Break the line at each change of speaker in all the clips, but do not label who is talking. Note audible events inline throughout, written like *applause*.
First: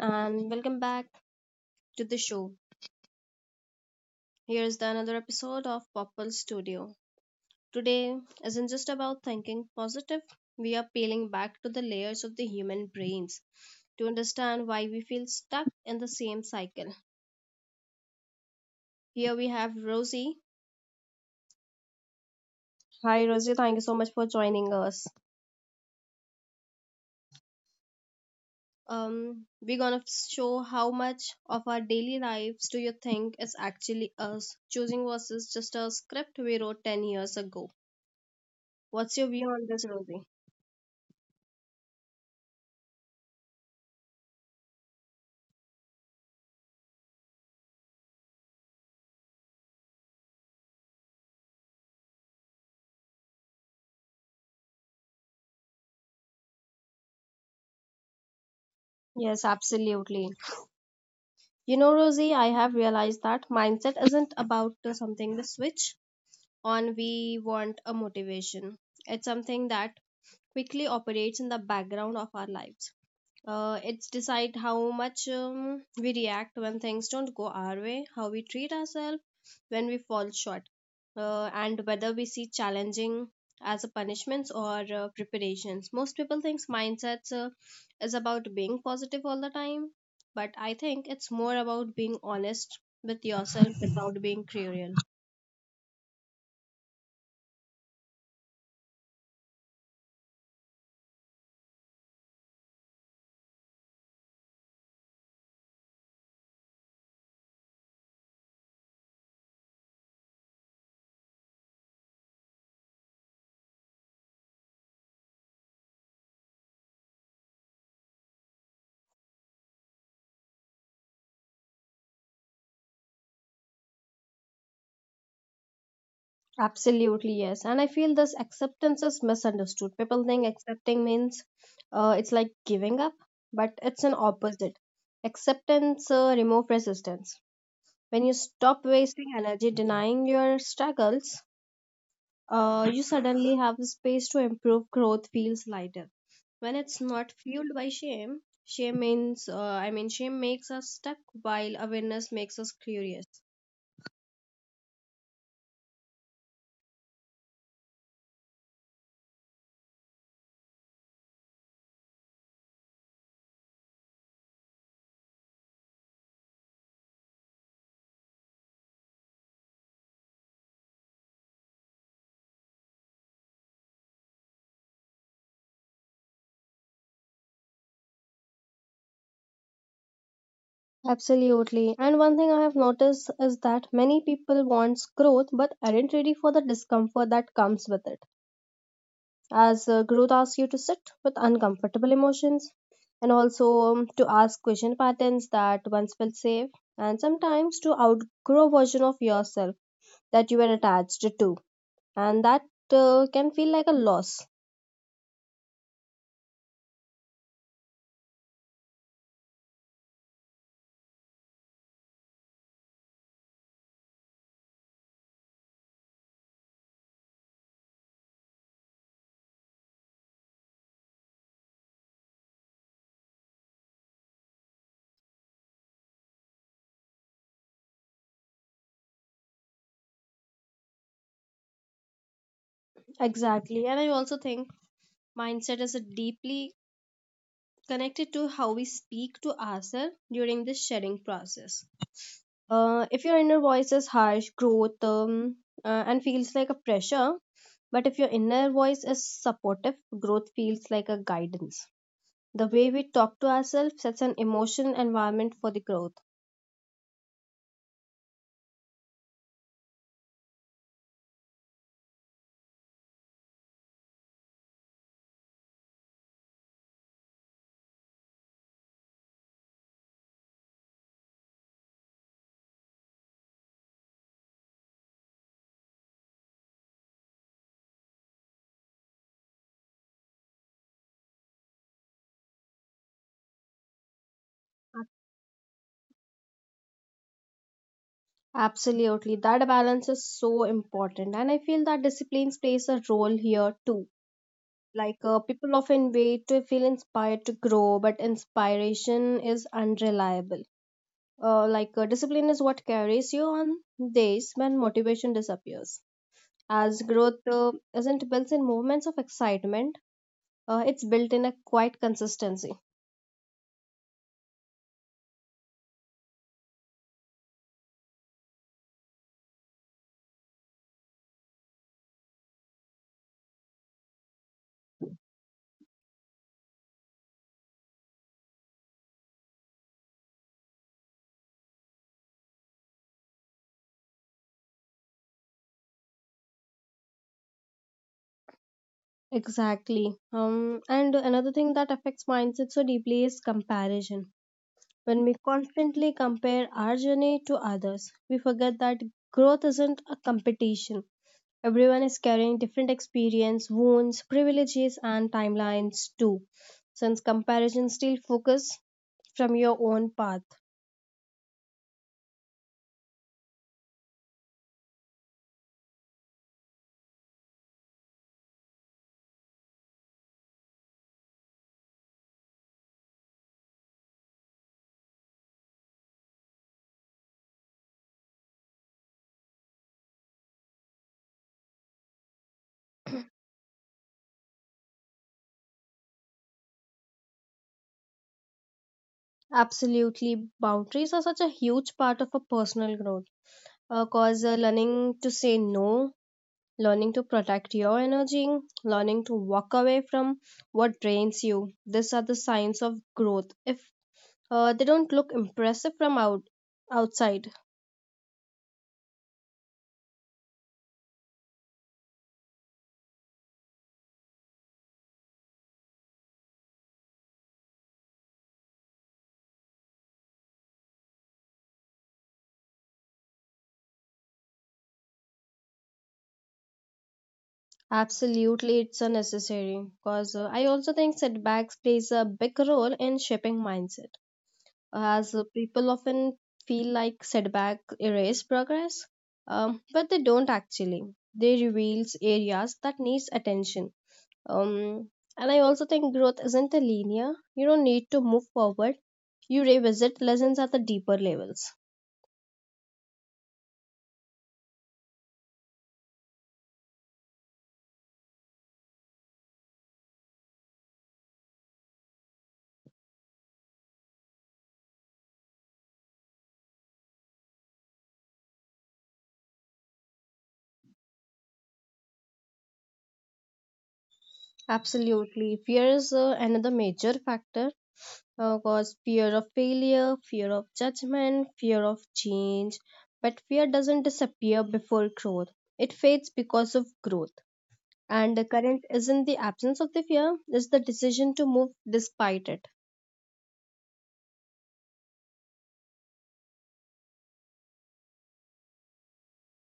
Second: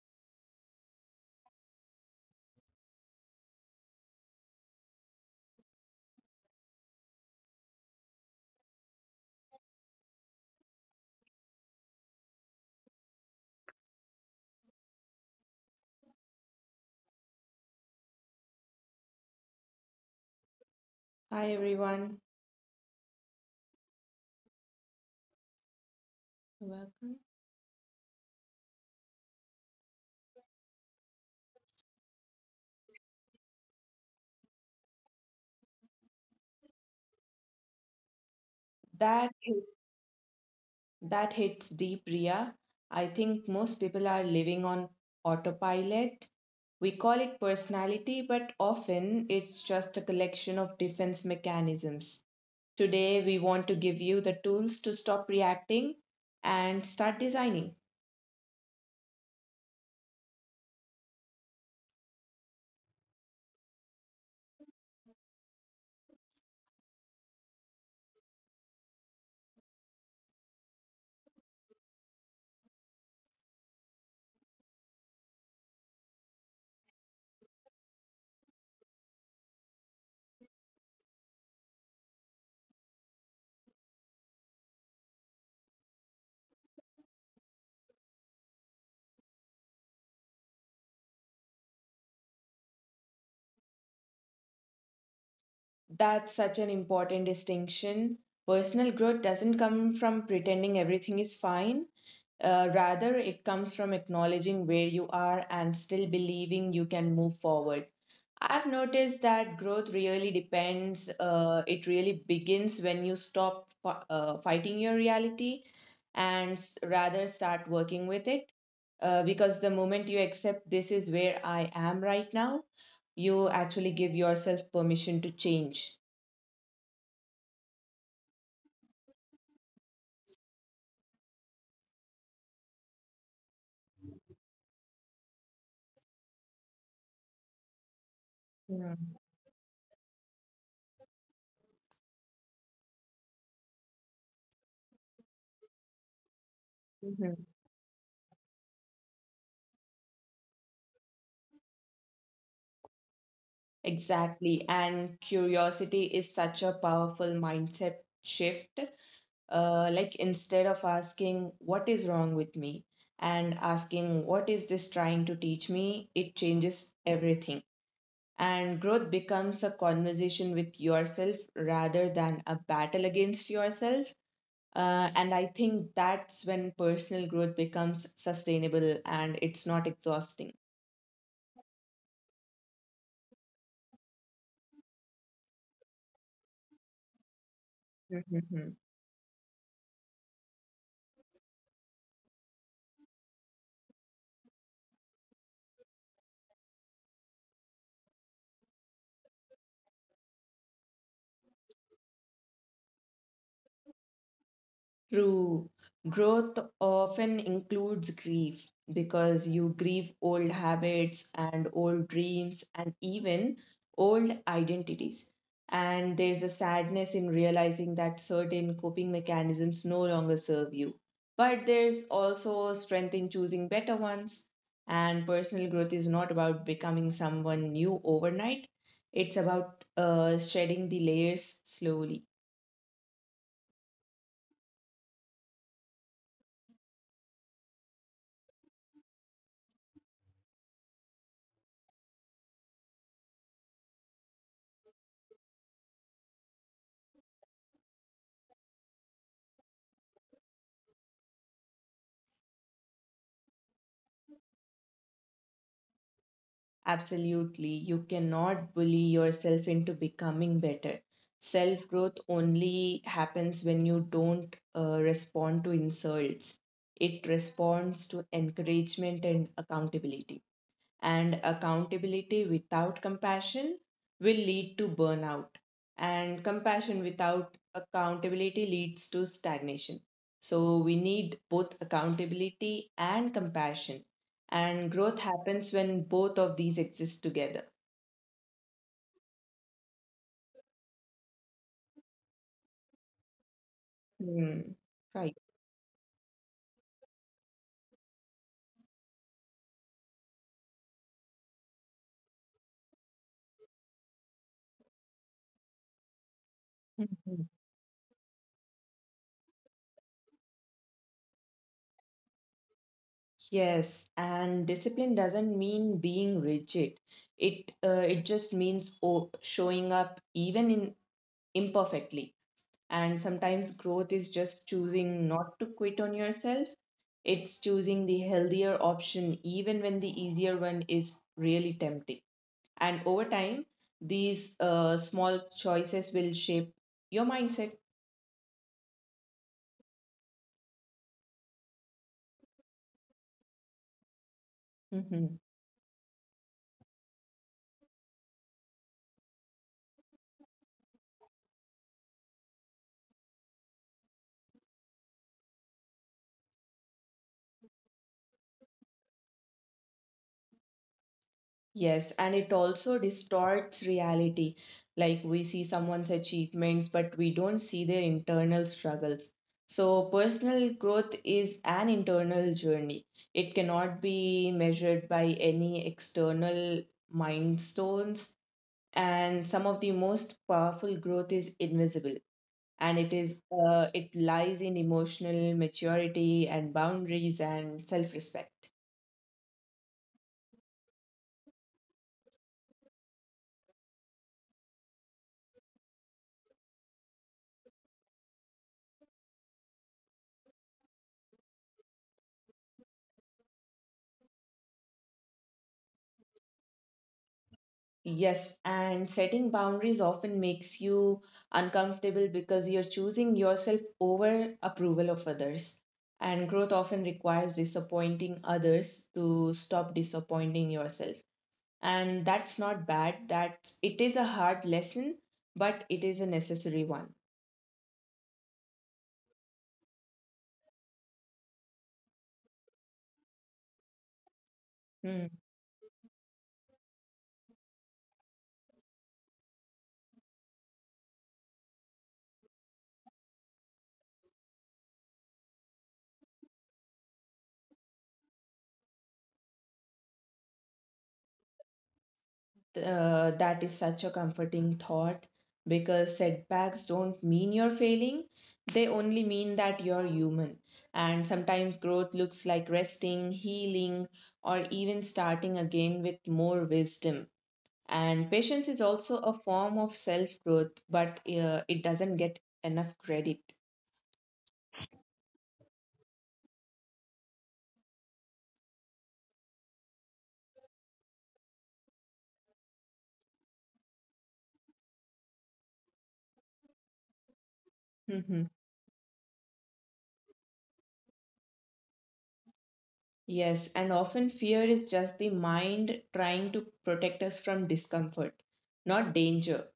and welcome back to the show. Here's the another episode of Popple Studio. Today isn't just about thinking positive, we are peeling back to the layers of the human brains to understand why we feel stuck in the same cycle. Here we have Rosie.
Hi everyone.
Hi Rosie, thank you so much for joining us.
Welcome.
We're gonna show how much of our daily lives do you think is actually us choosing versus just a script we wrote 10 years ago. What's your
That
view
hit-
on this, Rosie?
that hits deep, Ria. I think most people are living on autopilot. We call it personality, but often it's just a collection of defense mechanisms. Today, we want to give you the tools to stop reacting and start designing.
Yes, absolutely. You know, Rosie, I have realized that mindset isn't about the something the switch on we want a motivation. It's something that quickly operates in the background of our lives. It's decide how much we react when things don't go our way, how we treat ourselves when we fall short, and whether we see challenging as a punishments or preparations. Most people thinks mindsets is about being positive all the time, but I think it's more about being honest with yourself without being cruel.
That's such an important distinction. Personal growth doesn't come from pretending everything is fine. Rather, it comes from acknowledging where you are and still believing you can move forward. I've noticed that it really begins when you stop fighting your reality and rather start working with it. Because the moment you accept this is where I am right now, you actually give yourself permission to change.
Absolutely, yes. And I feel this acceptance is misunderstood. People think accepting means it's like giving up, but it's an opposite. Acceptance remove resistance. When you stop
Yeah.
wasting energy denying your struggles, you suddenly have the space to improve. Growth feels lighter. When it's not fueled by shame, I mean, shame makes us stuck while awareness makes us curious.
Exactly. And curiosity is such a powerful mindset shift. Like instead of asking, what is wrong with me? And asking, what is this trying to teach me? It changes everything. And growth becomes a conversation with yourself rather than a battle against yourself. And I think that's when personal growth becomes sustainable and it's not exhausting.
Absolutely. And one thing I have noticed is that many people wants growth but aren't ready for the discomfort that comes with it.
*laughs*
As growth asks you to sit with uncomfortable emotions and also to ask question patterns that once felt safe and sometimes to outgrow version of yourself that you were attached to and that can feel like a loss.
True. Growth often includes grief because you grieve old habits and old dreams and even old identities. And there's a sadness in realizing that certain coping mechanisms no longer serve you. But there's also strength in choosing better ones. And personal growth is not about becoming someone new overnight, it's about shedding the layers slowly.
Exactly. And I also think mindset is a deeply connected to how we speak to ourselves during the shedding process. If your inner voice is harsh, growth, and feels like a pressure, but if your inner voice is supportive, growth feels like a guidance. The way we talk to ourselves sets an emotional environment for the growth.
Absolutely. You cannot bully yourself into becoming better. Self growth only happens when you don't respond to insults, it responds to encouragement and accountability, and accountability without compassion will lead to burnout, and compassion without accountability leads to stagnation. So we need both accountability and compassion, and growth happens when both of these exist together.
Absolutely. That balance is so important. And I feel that disciplines plays a role here too.
Hmm.
Like,
Right.
people often wait to feel inspired to grow, but inspiration is unreliable. Like, discipline is what carries you on days when motivation disappears as
Mhm.
growth isn't built in moments of excitement. It's built in a quiet consistency.
Yes, and discipline doesn't mean being rigid. It just means showing up even in imperfectly. And sometimes growth is just choosing not to quit on yourself. It's choosing the healthier option, even when the easier one is really tempting. And over time, these small choices will shape your mindset.
Exactly. And another thing that affects mindset so deeply is comparison. When we
*laughs*
constantly compare our journey to others, we forget that growth isn't a competition. Everyone is carrying different experience, wounds, privileges, and timelines too, since comparison still focus from your own path.
Yes, and it also distorts reality. Like we see someone's achievements, but we don't see their internal struggles. So, personal growth is an internal journey. It cannot be measured by any external milestones. And some of the most powerful growth is invisible, and it is it lies in emotional maturity and boundaries and self-respect.
Absolutely, boundaries are such a huge part of a personal growth. Cause learning to say no, learning to protect your energy, learning to walk away from what drains you. These are the signs of growth. If they don't look impressive from outside,
Yes, and setting boundaries often makes you uncomfortable because you're choosing yourself over approval of others. And growth often requires disappointing others to stop disappointing yourself. And that's not bad, that it is a hard lesson, but it is a necessary one.
absolutely, it's a necessary because I also think setbacks plays a big role in shaping mindset.
Hmm.
As people often feel like setback erase progress, but they don't actually. They reveals areas that needs attention. Um, and I also think growth isn't a linear. You don't need to move forward. You revisit lessons at the deeper levels.
That is such a comforting thought because setbacks don't mean you're failing, they only mean that you're human. And sometimes growth looks like resting, healing, or even starting again with more wisdom. And patience is also a form of self growth, but it doesn't get enough credit.
Absolutely. Fear is another major factor, cause fear of failure, fear of judgment, fear of change. But fear doesn't disappear before growth. It fades because of growth. And the
*laughs*
current isn't the absence of the fear, it's the decision to move despite it.
Yes, and often fear is just the mind trying to protect us from discomfort, not danger.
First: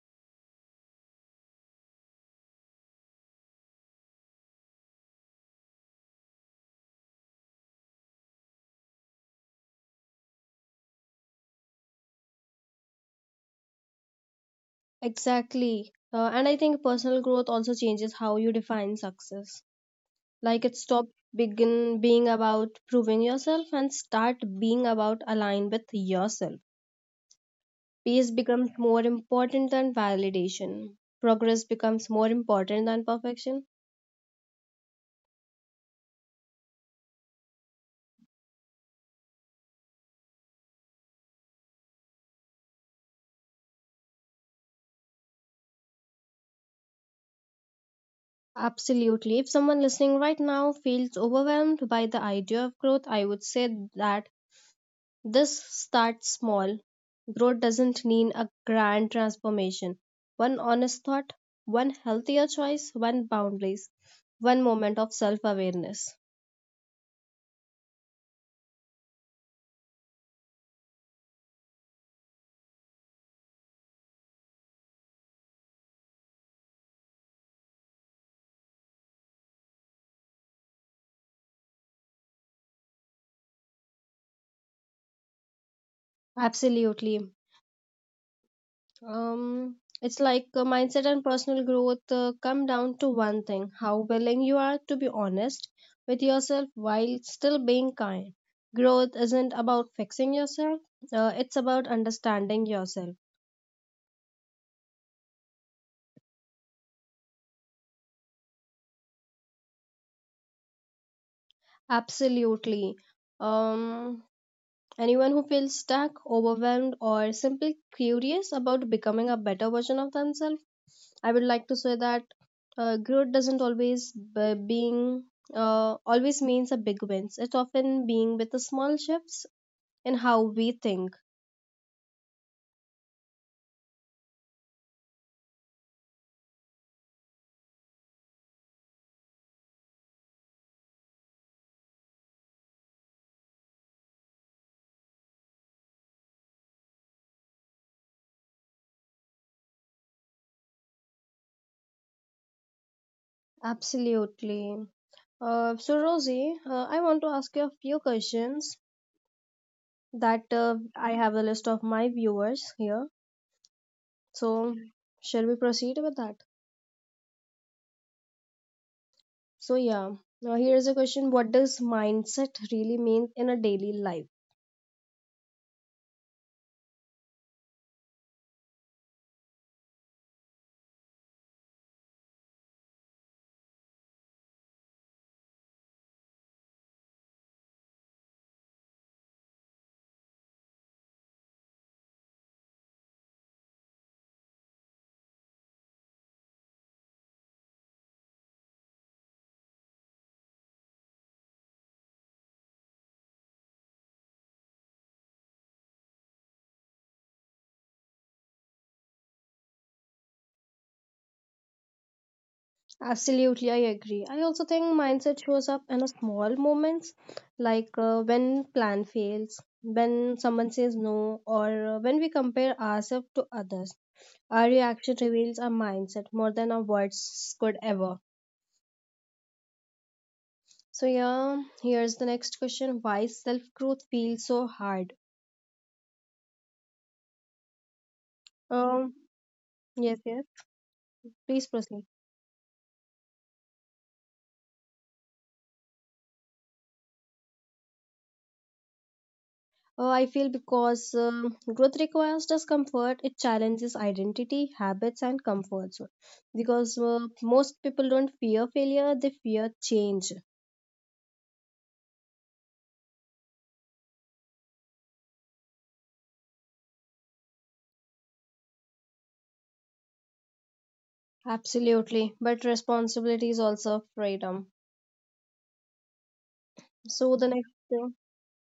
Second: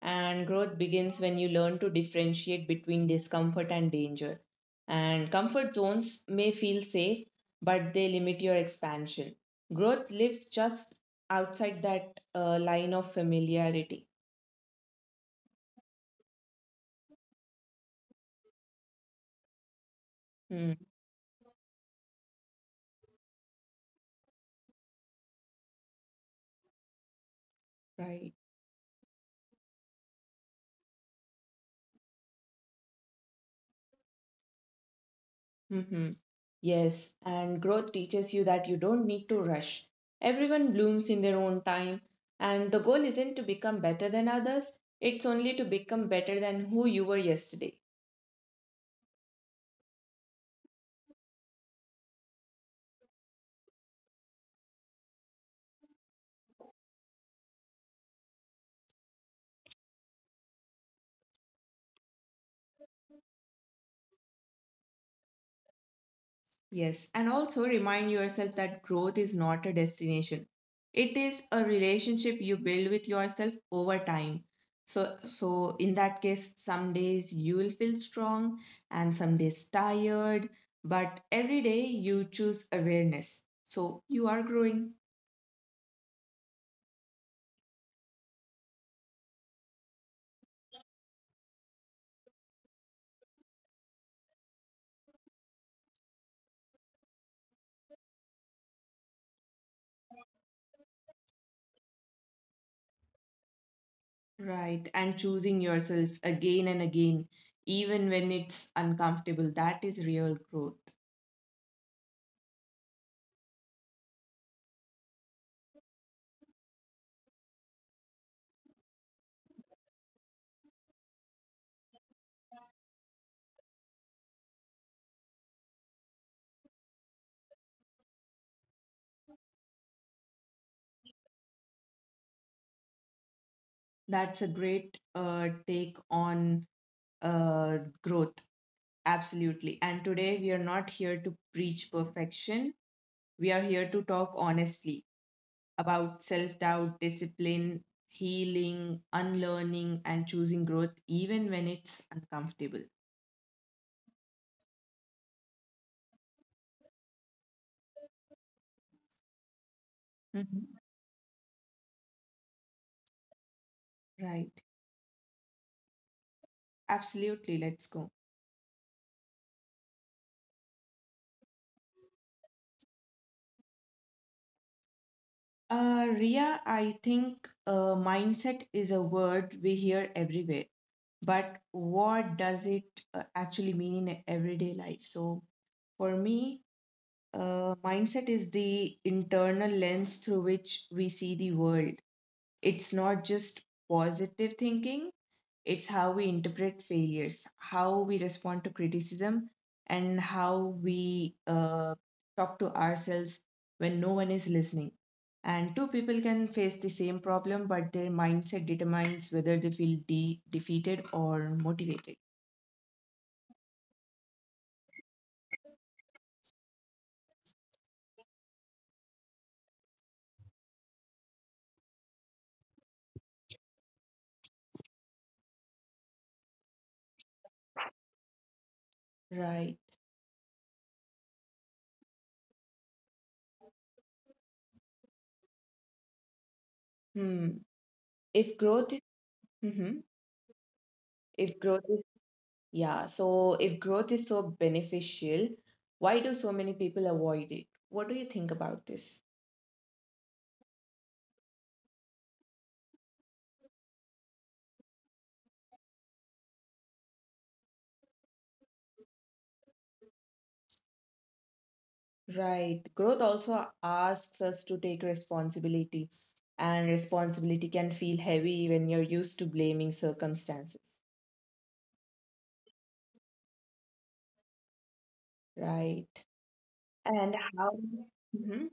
And growth begins when you learn to differentiate between discomfort and danger. And comfort zones may feel safe, but they limit your expansion. Growth lives just outside that line of familiarity.
Exactly. And I think personal growth also changes how you define success. Like
Hmm,
it stops begin being about proving yourself and start being about align with yourself. Peace
right.
becomes more important than validation. Progress becomes more important than perfection.
Mm-hmm. Yes, and growth teaches you that you don't need to rush. Everyone blooms in their own time, and the goal isn't to become better than others, it's only to become better than who you were yesterday.
Absolutely. If someone listening right now feels overwhelmed by the idea of growth, I would say that this starts small. Growth doesn't mean a grand transformation. One honest thought, one healthier choice, one boundaries, one moment of self awareness.
Yes, and also remind yourself that growth is not a destination. It is a relationship you build with yourself over time. So in that case, some days you will feel strong and some days tired, but every day you choose awareness. So you are growing,
Absolutely. It's like mindset and personal growth come down to one thing how willing you are to be honest with yourself while still being kind. Growth isn't about fixing yourself, it's about understanding yourself.
right? And choosing yourself again and again even when it's uncomfortable, that is real growth.
Absolutely. Um, Anyone who feels stuck, overwhelmed, or simply curious about becoming a better version of themselves, I would like to say that growth doesn't always be being always means a big wins. It's often being with the small shifts in how we think.
That's a great take on growth. Absolutely. And today we are not here to preach perfection. We are here to talk honestly about self doubt, discipline, healing, unlearning, and choosing growth, even when it's uncomfortable.
Absolutely. So Rosie, I want to ask you a few questions that
Mhm.
I have a list of my viewers here.
Right.
So shall we proceed with that?
Absolutely. Let's go.
So yeah. Now here is a question: what does mindset really mean in a daily life?
Ria, I think mindset is a word we hear everywhere, but what does it actually mean in everyday life? So, for me, mindset is the internal lens through which we see the world. It's not just positive thinking, it's how we interpret failures, how we respond to criticism, and how we talk to ourselves when no one is listening. And two people can face the same problem, but their mindset determines whether they feel defeated or motivated.
Absolutely, I agree. I also think mindset shows up in a small moments, like, when plan fails, when someone says no, or when we compare ourselves to others. Our reaction reveals our mindset more than our words could ever.
Right.
So yeah, here's the next question: why self growth feels so hard?
Hmm. If growth is
Um,
Mhm.
yes, yes.
if
Please
growth is
proceed.
Yeah, so if growth is so beneficial, why do so many people avoid it? What do you think about this?
I feel because growth requires discomfort, it challenges identity, habits, and comfort zone. Because most people don't fear failure, they fear change.
Right. Growth also asks us to take responsibility, and responsibility can feel heavy when you're used to blaming circumstances.
Absolutely, but responsibility is also freedom.
Right.
So
And
the next,
how
uh,
Mhm.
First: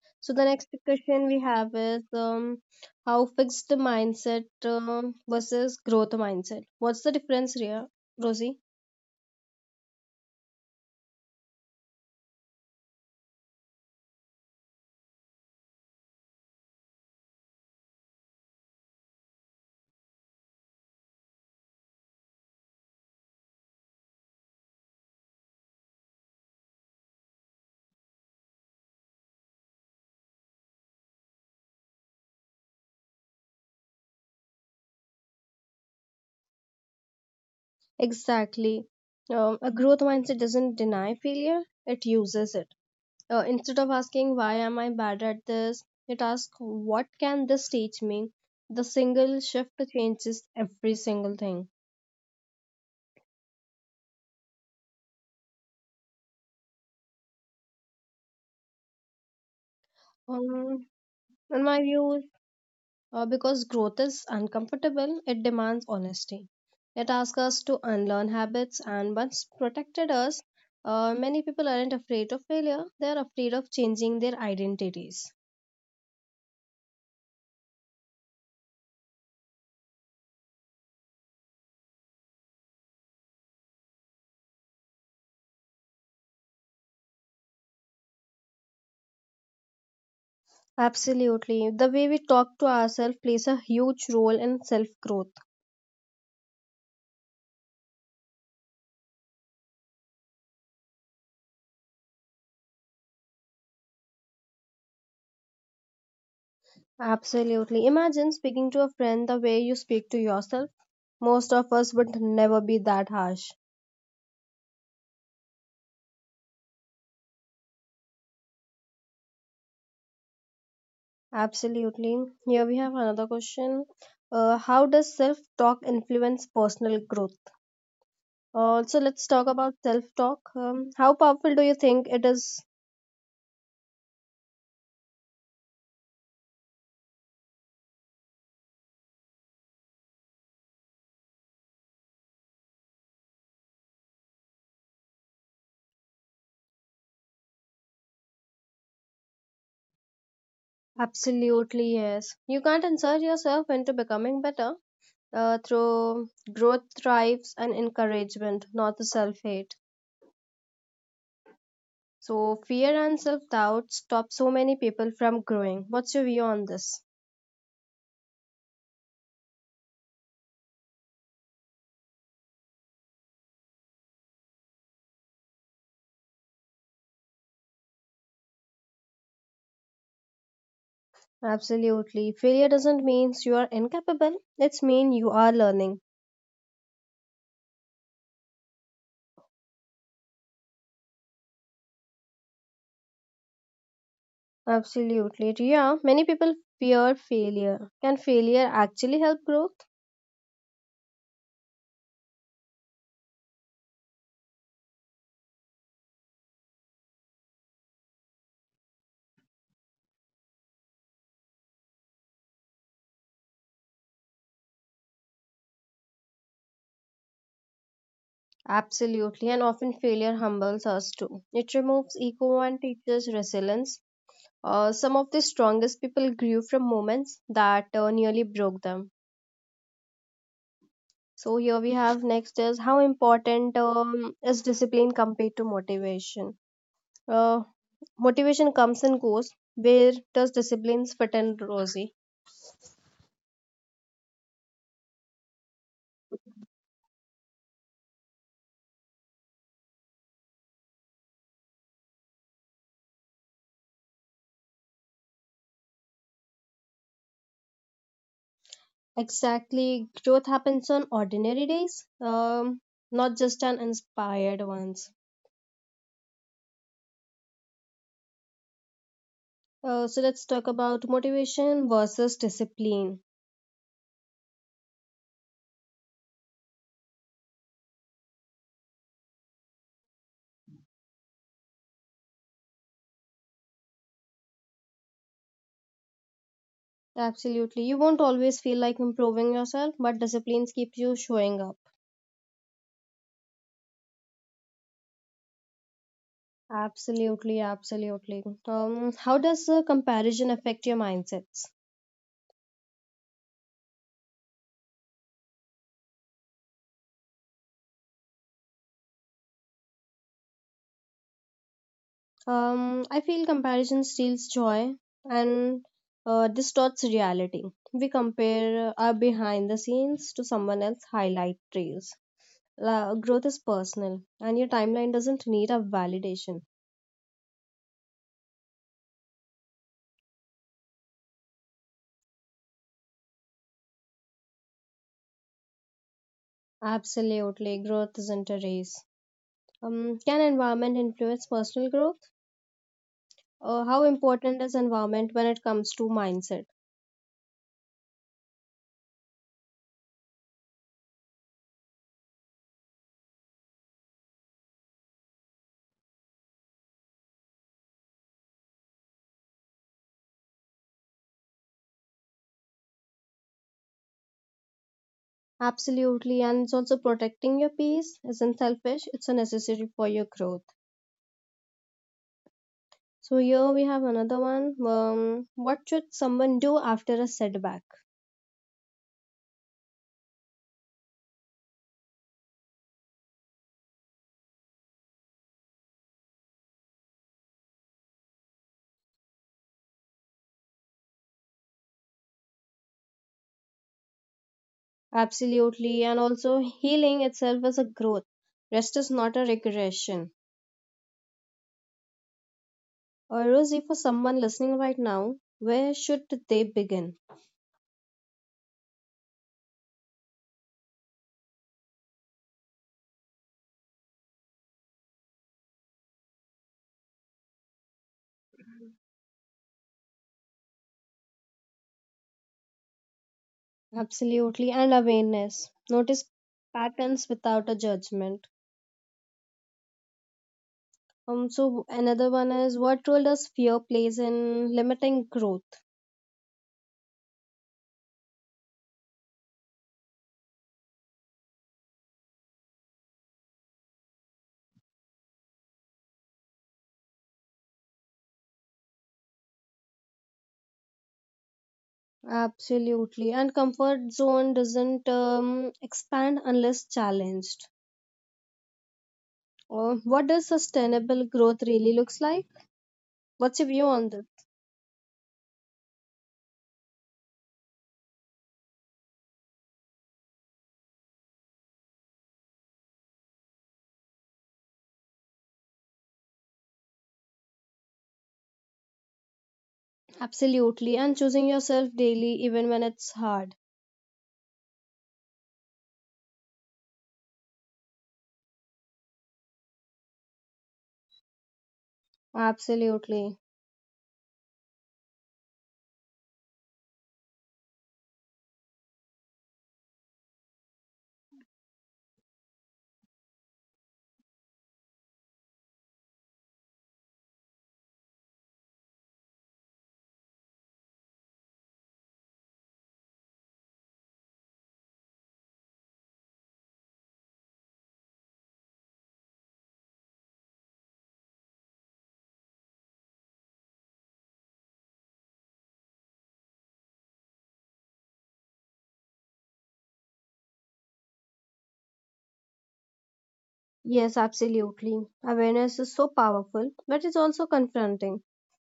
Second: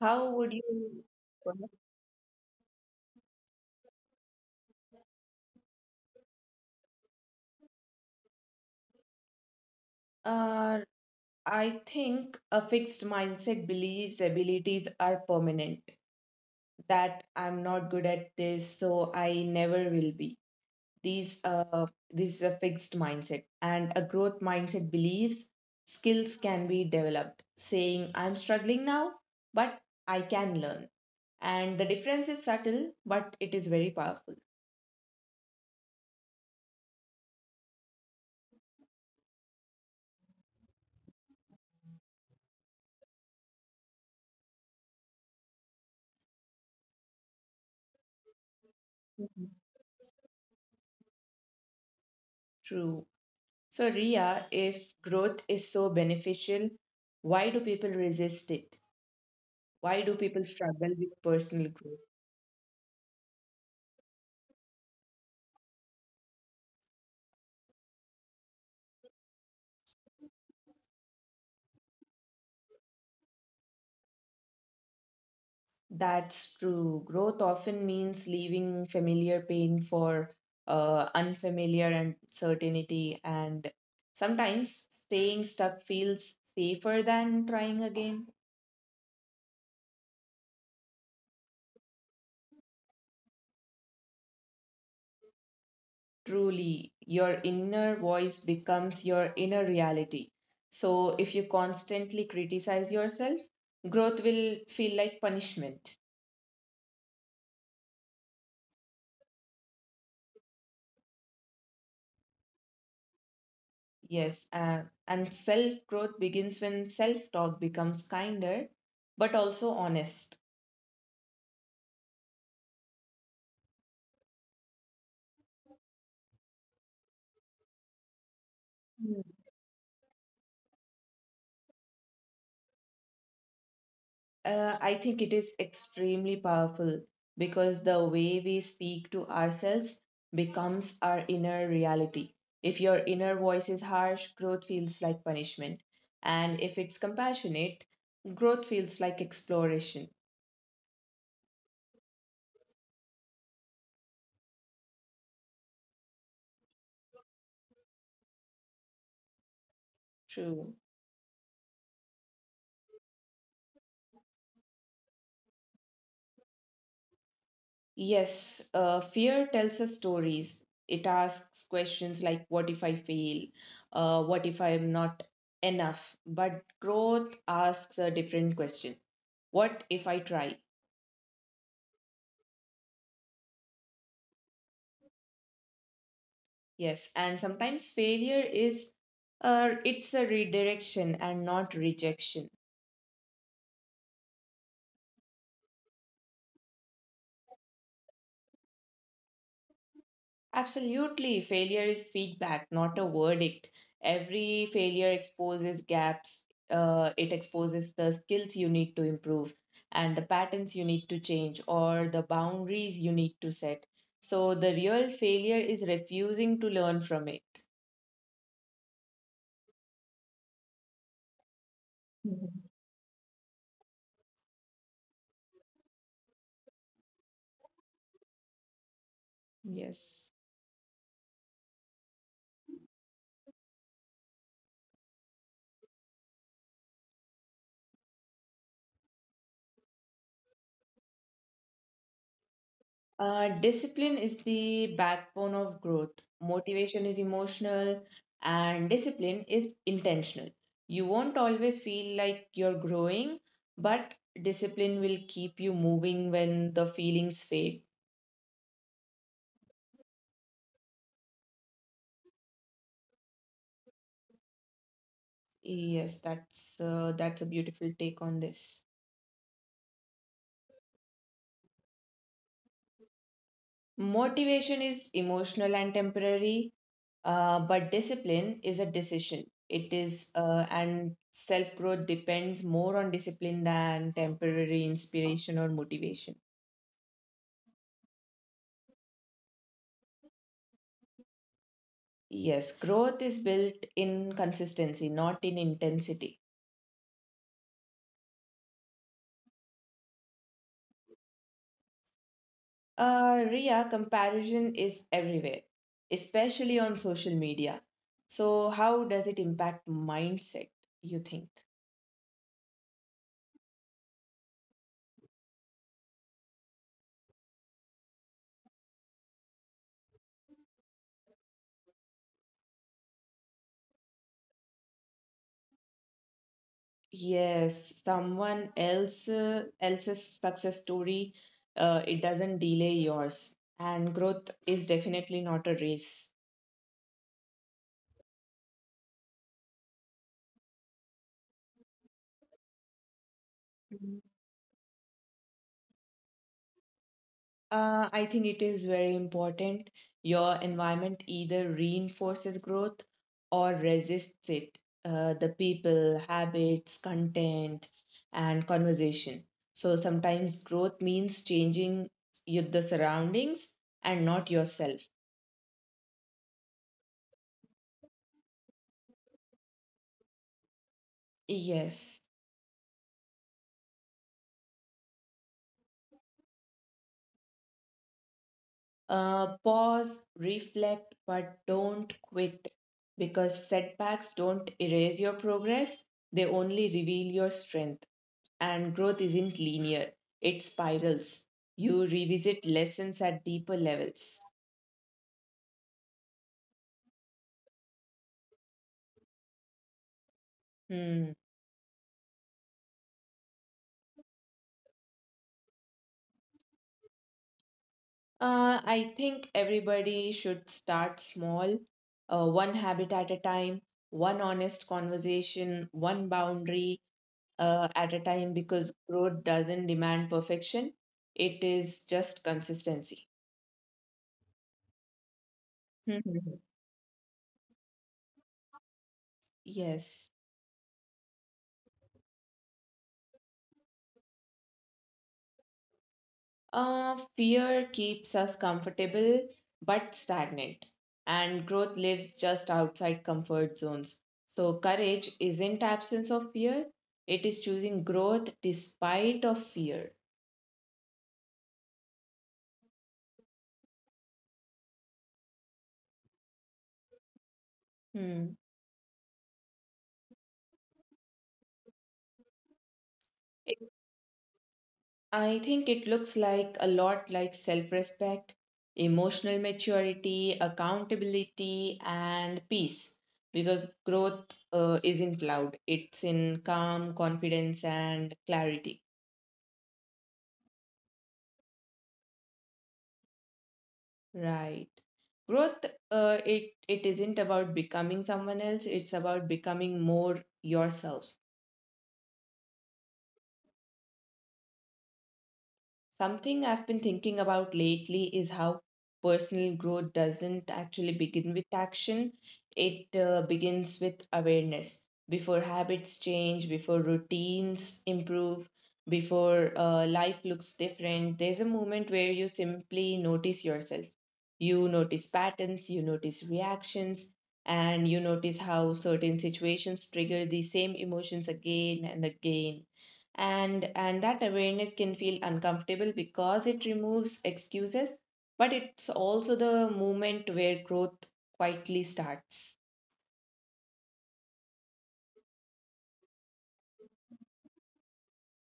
how
so the
would
next
you
question we have is how fixed mindset versus growth mindset. What's the difference here, Rosie?
uh I think a fixed mindset believes abilities are permanent, that I'm not good at this, so I never will be. These this is a fixed mindset, and a growth mindset believes skills can be developed. Saying I'm struggling now, but I can learn, and the difference is subtle, but it is very powerful.
Exactly. A growth mindset doesn't deny failure; it uses it. Instead of asking why am I bad at this, it asks what can this teach me. The single
Mhm.
shift changes every single thing.
True. So, Ria, if growth is so beneficial, why do people resist it? Why do people
Um,
struggle with
in
personal
my
growth?
view, because growth is uncomfortable, it demands honesty. It asks us to unlearn habits, and once protected us. Many people aren't afraid of failure; they are afraid of changing their identities.
That's true. Growth often means leaving familiar pain for unfamiliar uncertainty, and sometimes staying stuck feels safer than trying again.
Absolutely, the way we talk to ourselves plays a huge role in self growth.
Truly, your inner voice becomes your inner reality. So, if you constantly criticize yourself, growth will feel like punishment.
Absolutely. Imagine speaking to a friend the way you speak to yourself. Most of us would never be that harsh.
Yes, and self growth begins when self talk becomes kinder but also honest.
Absolutely. Here we have another question. How does self talk influence personal growth? So let's talk about self talk. How powerful do you think it is?
I think it is extremely powerful because the way we speak to ourselves becomes our inner reality. If your inner voice is harsh, growth feels like punishment. And if it's compassionate, growth feels like exploration.
Absolutely, yes. You can't insert yourself into becoming better through growth, thrives, and encouragement, not the self hate.
True.
So fear and self-doubt stop so many people from growing. What's your view on this?
Yes, fear tells us stories. It asks questions like, what if I fail? What if I am not enough? But growth asks a different question. What if I try?
Absolutely. Failure doesn't mean you are incapable. It's mean you are learning.
Yes, and sometimes failure it's a redirection and not rejection.
Absolutely. Yeah, many people fear failure. Can failure actually help growth?
Absolutely. Failure is feedback, not a verdict. Every failure exposes gaps, it exposes the skills you need to improve and the patterns you need to change or the boundaries you need to set. So, the real failure is refusing to learn from it.
Absolutely. And often failure humbles us too. It removes ego
Mhm.
and teaches resilience. Some of the strongest people grew from moments that nearly broke them.
Yes.
So here we have next is how important is discipline compared to motivation. Uh, Motivation comes and goes. Where does discipline fit in, Rosie?
Discipline is the backbone of growth. Motivation is emotional, and discipline is intentional. You won't always feel like you're growing, but discipline will keep you moving when the feelings fade.
Exactly, growth happens on ordinary days, not just on inspired ones.
Yes, that's a beautiful take on this.
So let's talk about motivation versus discipline.
Motivation is emotional and temporary. But discipline is a decision. It is, and Self growth depends more on discipline than temporary inspiration or motivation.
Absolutely, you won't always feel like improving yourself, but disciplines keep you showing up.
Yes, growth is built in consistency, not in intensity.
Absolutely, absolutely. How does comparison affect your mindsets?
Ria, comparison is everywhere, especially on social media. So, how does it impact mindset, you think?
I feel comparison steals joy and distorts reality. We compare our behind the scenes to someone else's highlight reels. Growth is personal, and your timeline doesn't need a validation.
Yes, someone else's success story, it doesn't delay yours. And growth is definitely not a race.
Absolutely, growth isn't a race. Can environment influence personal growth? How
Mhm.
important is environment when it comes to mindset?
I think it is very important. Your environment either reinforces growth or resists it. The people, habits, content, and conversation. So sometimes growth means changing the surroundings and not yourself.
Absolutely, and it's also protecting your peace isn't selfish, it's a necessary for your growth.
Yes.
So here we have another one. What should someone do after a setback?
Pause, reflect, but don't quit because setbacks don't erase your progress, they only reveal your strength. And growth isn't linear, it spirals. You revisit lessons at deeper levels.
Absolutely, and also healing itself is a growth. Rest is not a regression.
Hmm.
Or Rosie, for someone listening right now, where should they begin?
I think everybody should start small, one habit at a time, one honest conversation, one boundary, at a time because growth doesn't demand perfection. It is just consistency.
Absolutely, and awareness. Notice
Mhm.
patterns without a judgment.
Yes.
So another one is what role does fear plays in limiting growth?
Fear keeps us comfortable but stagnant, and growth lives just outside comfort zones. So courage isn't absence of fear; it is choosing growth despite of fear.
Absolutely. And comfort zone doesn't expand unless challenged.
Hmm.
Or what does sustainable growth really looks like? What's your view on that?
I think it looks like a lot like self respect, emotional maturity, accountability, and peace. Because growth isn't loud, it's in calm, confidence, and clarity.
Absolutely. And choosing yourself daily even when it's hard.
Right. Growth, it, it isn't about becoming someone else, it's about becoming more yourself.
Absolutely.
Something I've been thinking about lately is how personal growth doesn't actually begin with action. It begins with awareness. Before habits change, before routines improve, before life looks different, there's a moment where you simply notice yourself. You notice patterns, you notice reactions, and you notice how certain situations trigger the same emotions again and again, and that awareness can feel uncomfortable because it removes excuses, but it's also the moment where growth quietly starts.
Yes, absolutely. Awareness is so powerful, but it's also confronting.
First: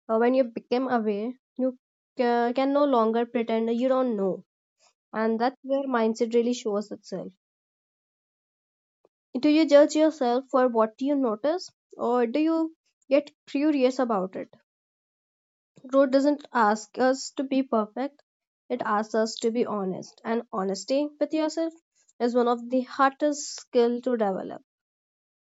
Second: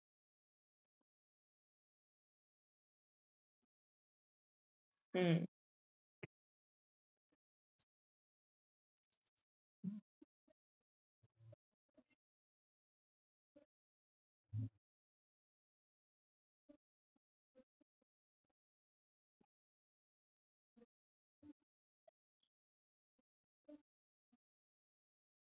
When you become aware, you can no longer pretend you don't know. And
Hmm.
that's where mindset really shows itself. Do you judge yourself for what you notice, or do you get curious about it? Growth doesn't ask us to be perfect, it asks us to be honest, and honesty with yourself is one of the hardest skills to develop.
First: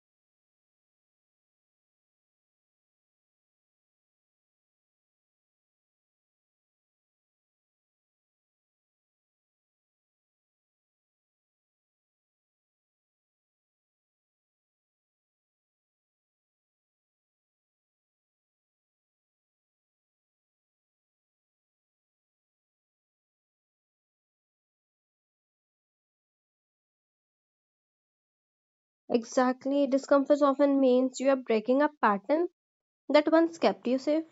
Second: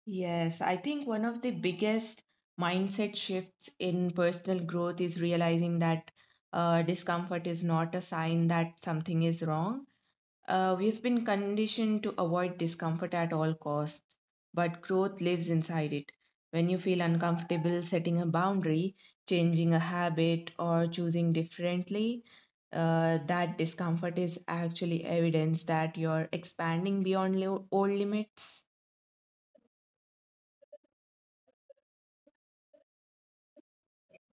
Yes, I think one of the biggest mindset shifts in personal growth is realizing that discomfort is not a sign that something is wrong. We've been conditioned to avoid discomfort at all costs, but growth lives inside it. When you feel uncomfortable setting a boundary, changing a habit, or choosing differently, that discomfort is actually evidence that you're expanding beyond old limits.
Exactly, discomfort often means you are breaking a pattern that once kept you safe.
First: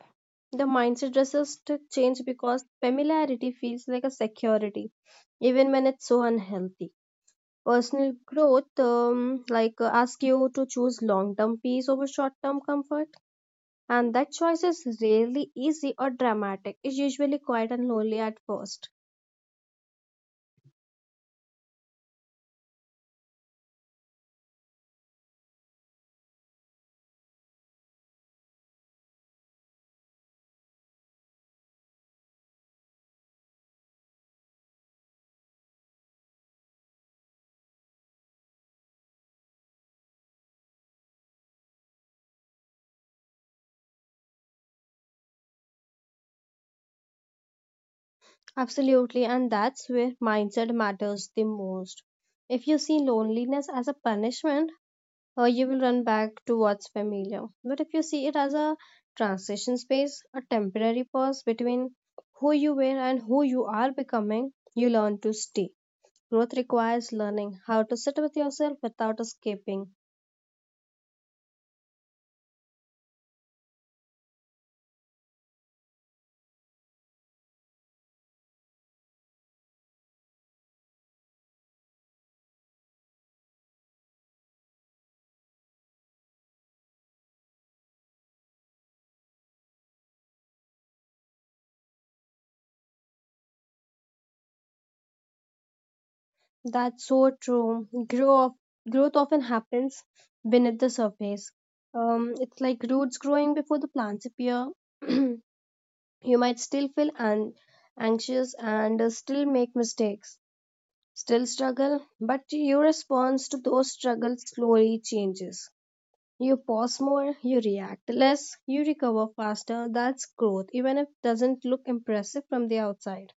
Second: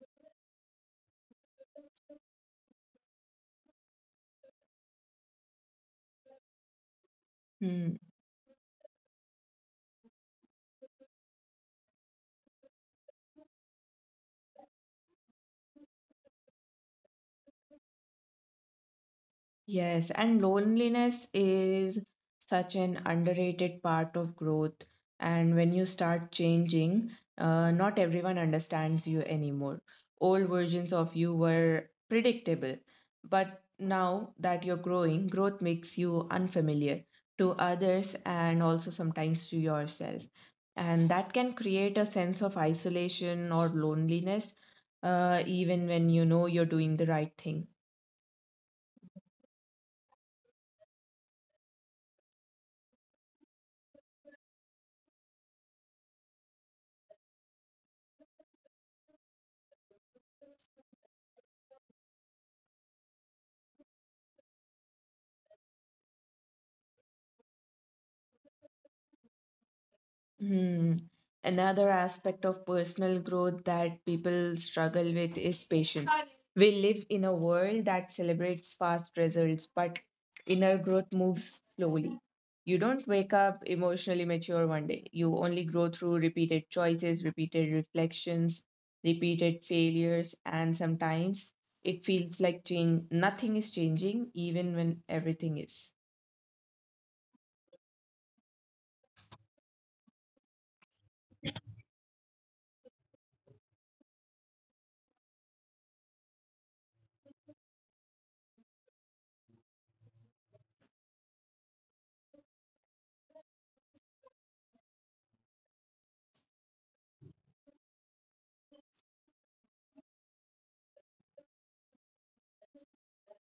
The mindset resists to change because familiarity feels like a security, even when it's so unhealthy.
Hmm.
Personal growth, like, ask you to choose long-term peace over short-term comfort, and that choice is rarely easy or dramatic. It's usually quiet and lonely at first.
Yes, and loneliness is such an underrated part of growth. And when you start changing, not everyone understands you anymore. Old versions of you were predictable, but now that you're growing, growth makes you unfamiliar to others and also sometimes to yourself. And that can create a sense of isolation or loneliness, even when you know you're doing the right thing.
Absolutely, and that's where mindset matters the most. If you see loneliness as a punishment, you will run back to what's familiar. But if you see it as a transition space, a temporary pause between who you were and who you are becoming, you learn to stay. Growth requires learning how to sit with yourself without escaping.
Hmm. Another aspect of personal growth that people struggle with is patience. We live in a world that celebrates fast results, but inner growth moves slowly. You don't wake up emotionally mature one day. You only grow through repeated choices, repeated reflections, repeated failures, and sometimes it feels like change nothing is changing even when everything is.
That's so true. Growth often happens beneath the surface. It's like roots growing before the plants appear. *clears throat* You might still feel anxious and still make mistakes, still struggle, but your response to those struggles slowly changes. You pause more, you react less, you recover faster. That's growth, even if it doesn't look impressive from the outside.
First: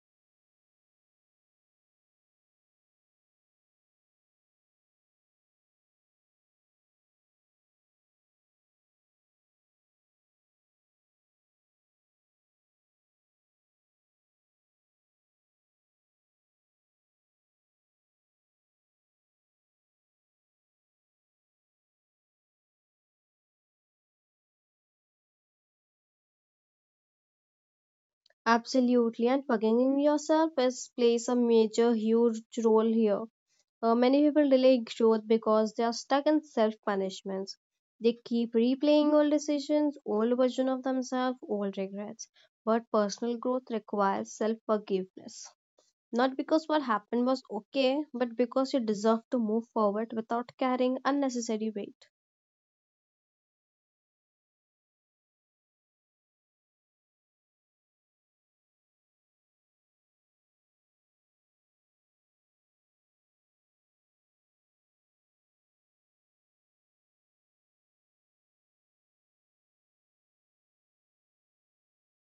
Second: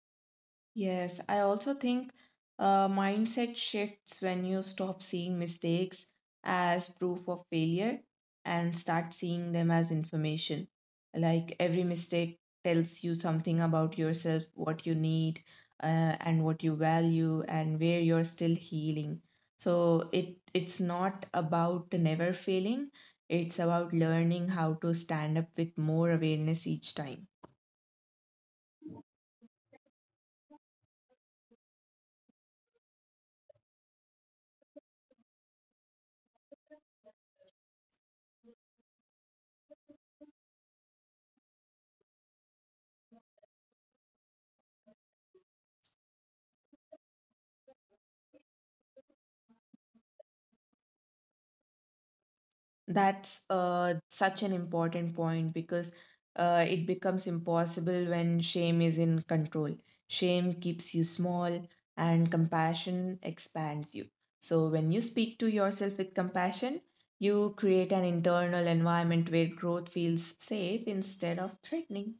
Yes, I also think mindset shifts when you stop seeing mistakes as proof of failure and start seeing them as information. Like every mistake tells you something about yourself, what you need, and what you value, and where you're still healing. So it's not about never failing. It's about learning how to stand up with more awareness each time.
Absolutely, and forgiving yourself is plays a major, huge role here. Many people delay growth because they are stuck in self punishments. They keep replaying old decisions, old version of themselves, old regrets. But personal growth requires self forgiveness. Not because what happened was okay, but because you deserve to move forward without carrying unnecessary weight.
That's such an important point because it becomes impossible when shame is in control. Shame keeps you small and compassion expands you. So, when you speak to yourself with compassion, you create an internal environment where growth feels safe instead of threatening.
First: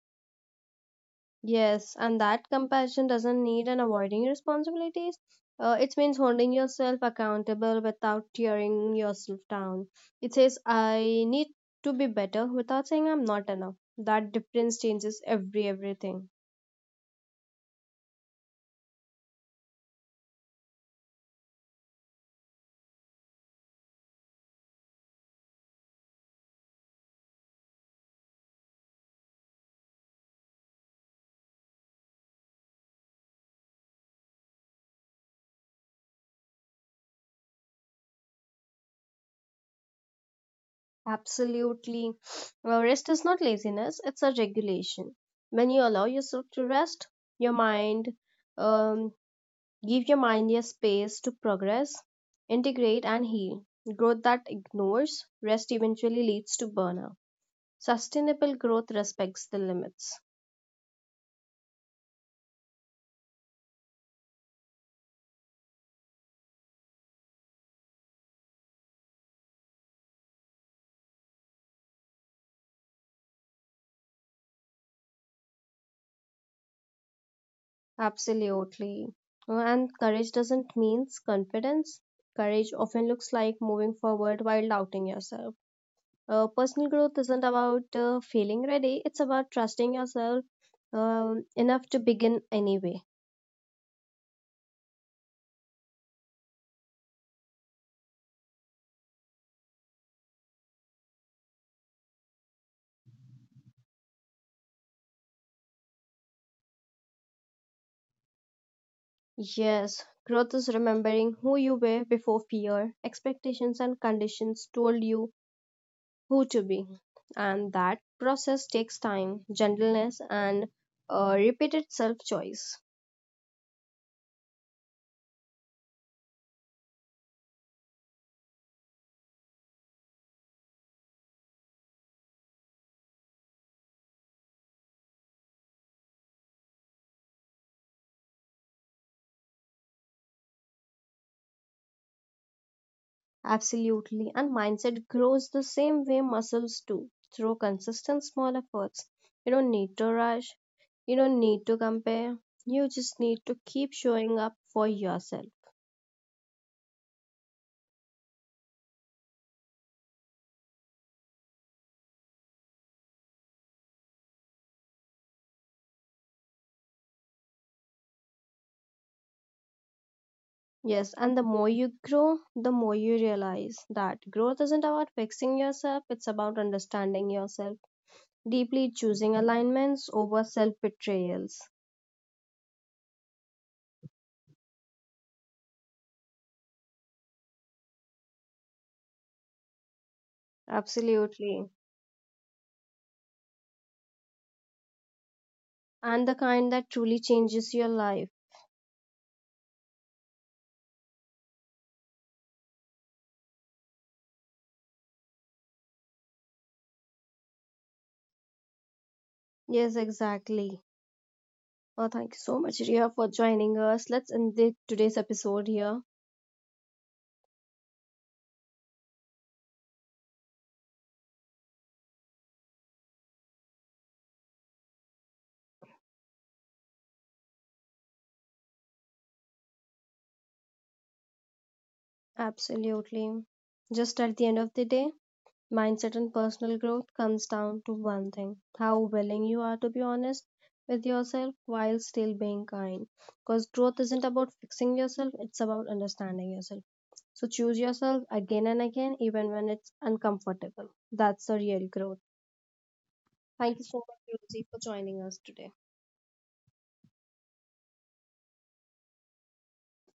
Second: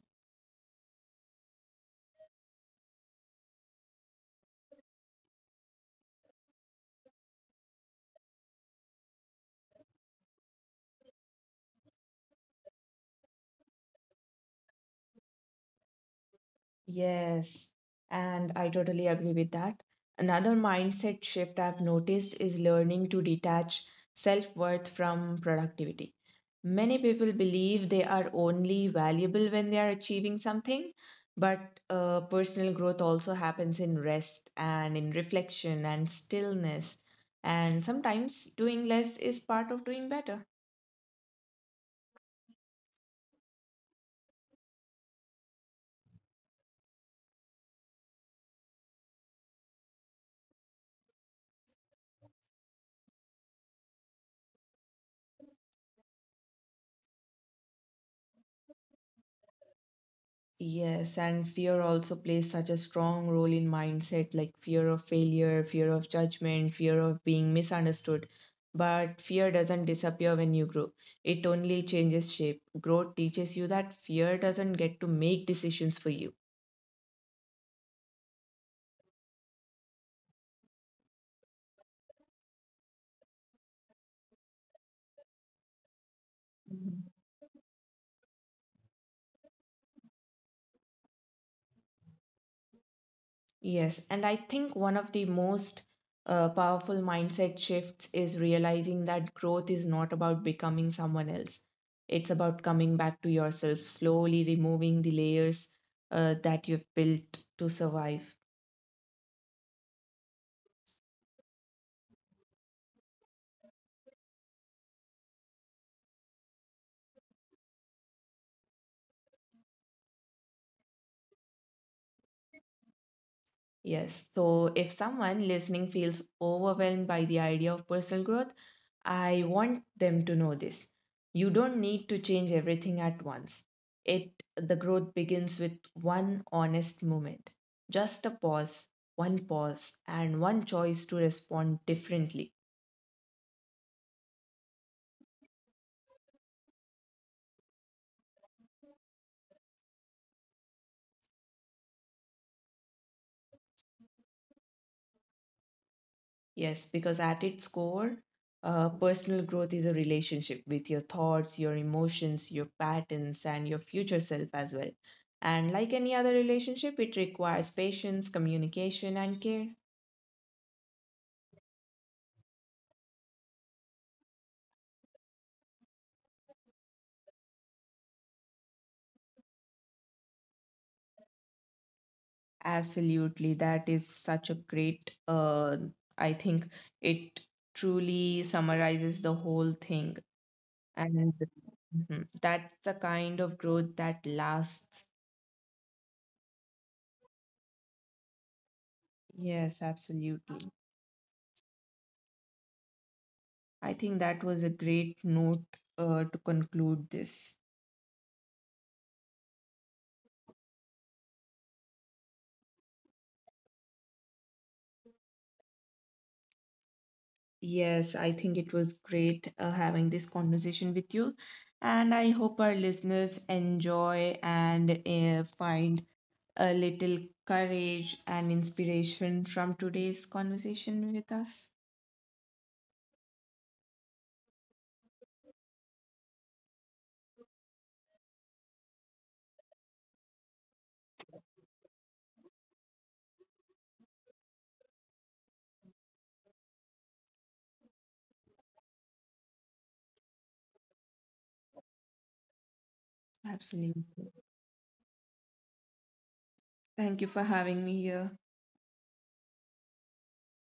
Yes, and that compassion doesn't need an avoiding responsibilities. It means holding yourself accountable without tearing yourself down. It says, I need to be better without saying I'm not enough. That difference changes everything.
Yes, and I totally agree with that. Another mindset shift I've noticed is learning to detach self worth from productivity. Many people believe they are only valuable when they are achieving something, but personal growth also happens in rest and in reflection and stillness. And sometimes doing less is part of doing better.
Absolutely. *sniffs* Well, rest is not laziness, it's a regulation. When you allow yourself to rest, your mind, um, give your mind a space to progress, integrate, and heal. Growth that ignores rest eventually leads to burnout. Sustainable growth respects the limits.
Yes, and fear also plays such a strong role in mindset, like fear of failure, fear of judgment, fear of being misunderstood. But fear doesn't disappear when you grow. It only changes shape. Growth teaches you that fear doesn't get to make decisions for you.
Absolutely. And courage doesn't mean confidence. Courage often looks like moving forward while doubting yourself. Personal growth isn't about feeling ready, it's about trusting yourself enough to begin anyway.
Yes, and I think one of the most powerful mindset shifts is realizing that growth is not about becoming someone else. It's about coming back to yourself, slowly removing the layers that you've built to survive.
Yes, growth is remembering who you were before fear, expectations, and conditions told you who to be. And that process takes time, gentleness, and repeated self choice.
Yes. So if someone listening feels overwhelmed by the idea of personal growth, I want them to know this. You don't need to change everything at once. It The growth begins with one honest moment. Just a pause, one pause and one choice to respond differently.
Absolutely. And mindset grows the same way muscles do through consistent small efforts. You don't need to rush, you don't need to compare, you just need to keep showing up for yourself.
Yes, because at its core, personal growth is a relationship with your thoughts, your emotions, your patterns, and your future self as well. And like any other relationship, it requires patience, communication, and care.
Yes, and the more you grow, the more you realize that growth isn't about fixing yourself, it's about understanding yourself, deeply choosing alignments over self betrayals.
Absolutely. That is such a great, I think it truly summarizes the whole thing. And
Absolutely.
Mhm. that's the kind of growth that lasts.
And the kind that truly changes your life.
Yes, absolutely. I think that was a great note to conclude this.
Yes, exactly. Oh, thank you so much, Ria, for joining us. Let's end today's episode here.
Yes, I think it was great having this conversation with you. And I hope our listeners enjoy and find a little courage and inspiration from today's conversation with us.
Absolutely. Just at the end of the day, mindset and personal growth comes down to one thing how willing you are to be honest with yourself while still being kind. Because growth isn't about fixing yourself, it's about understanding yourself. So choose yourself again and again, even when it's uncomfortable. That's the real growth. Thank you so
Absolutely.
much, Rosie, for joining us today.
Thank you for having me here.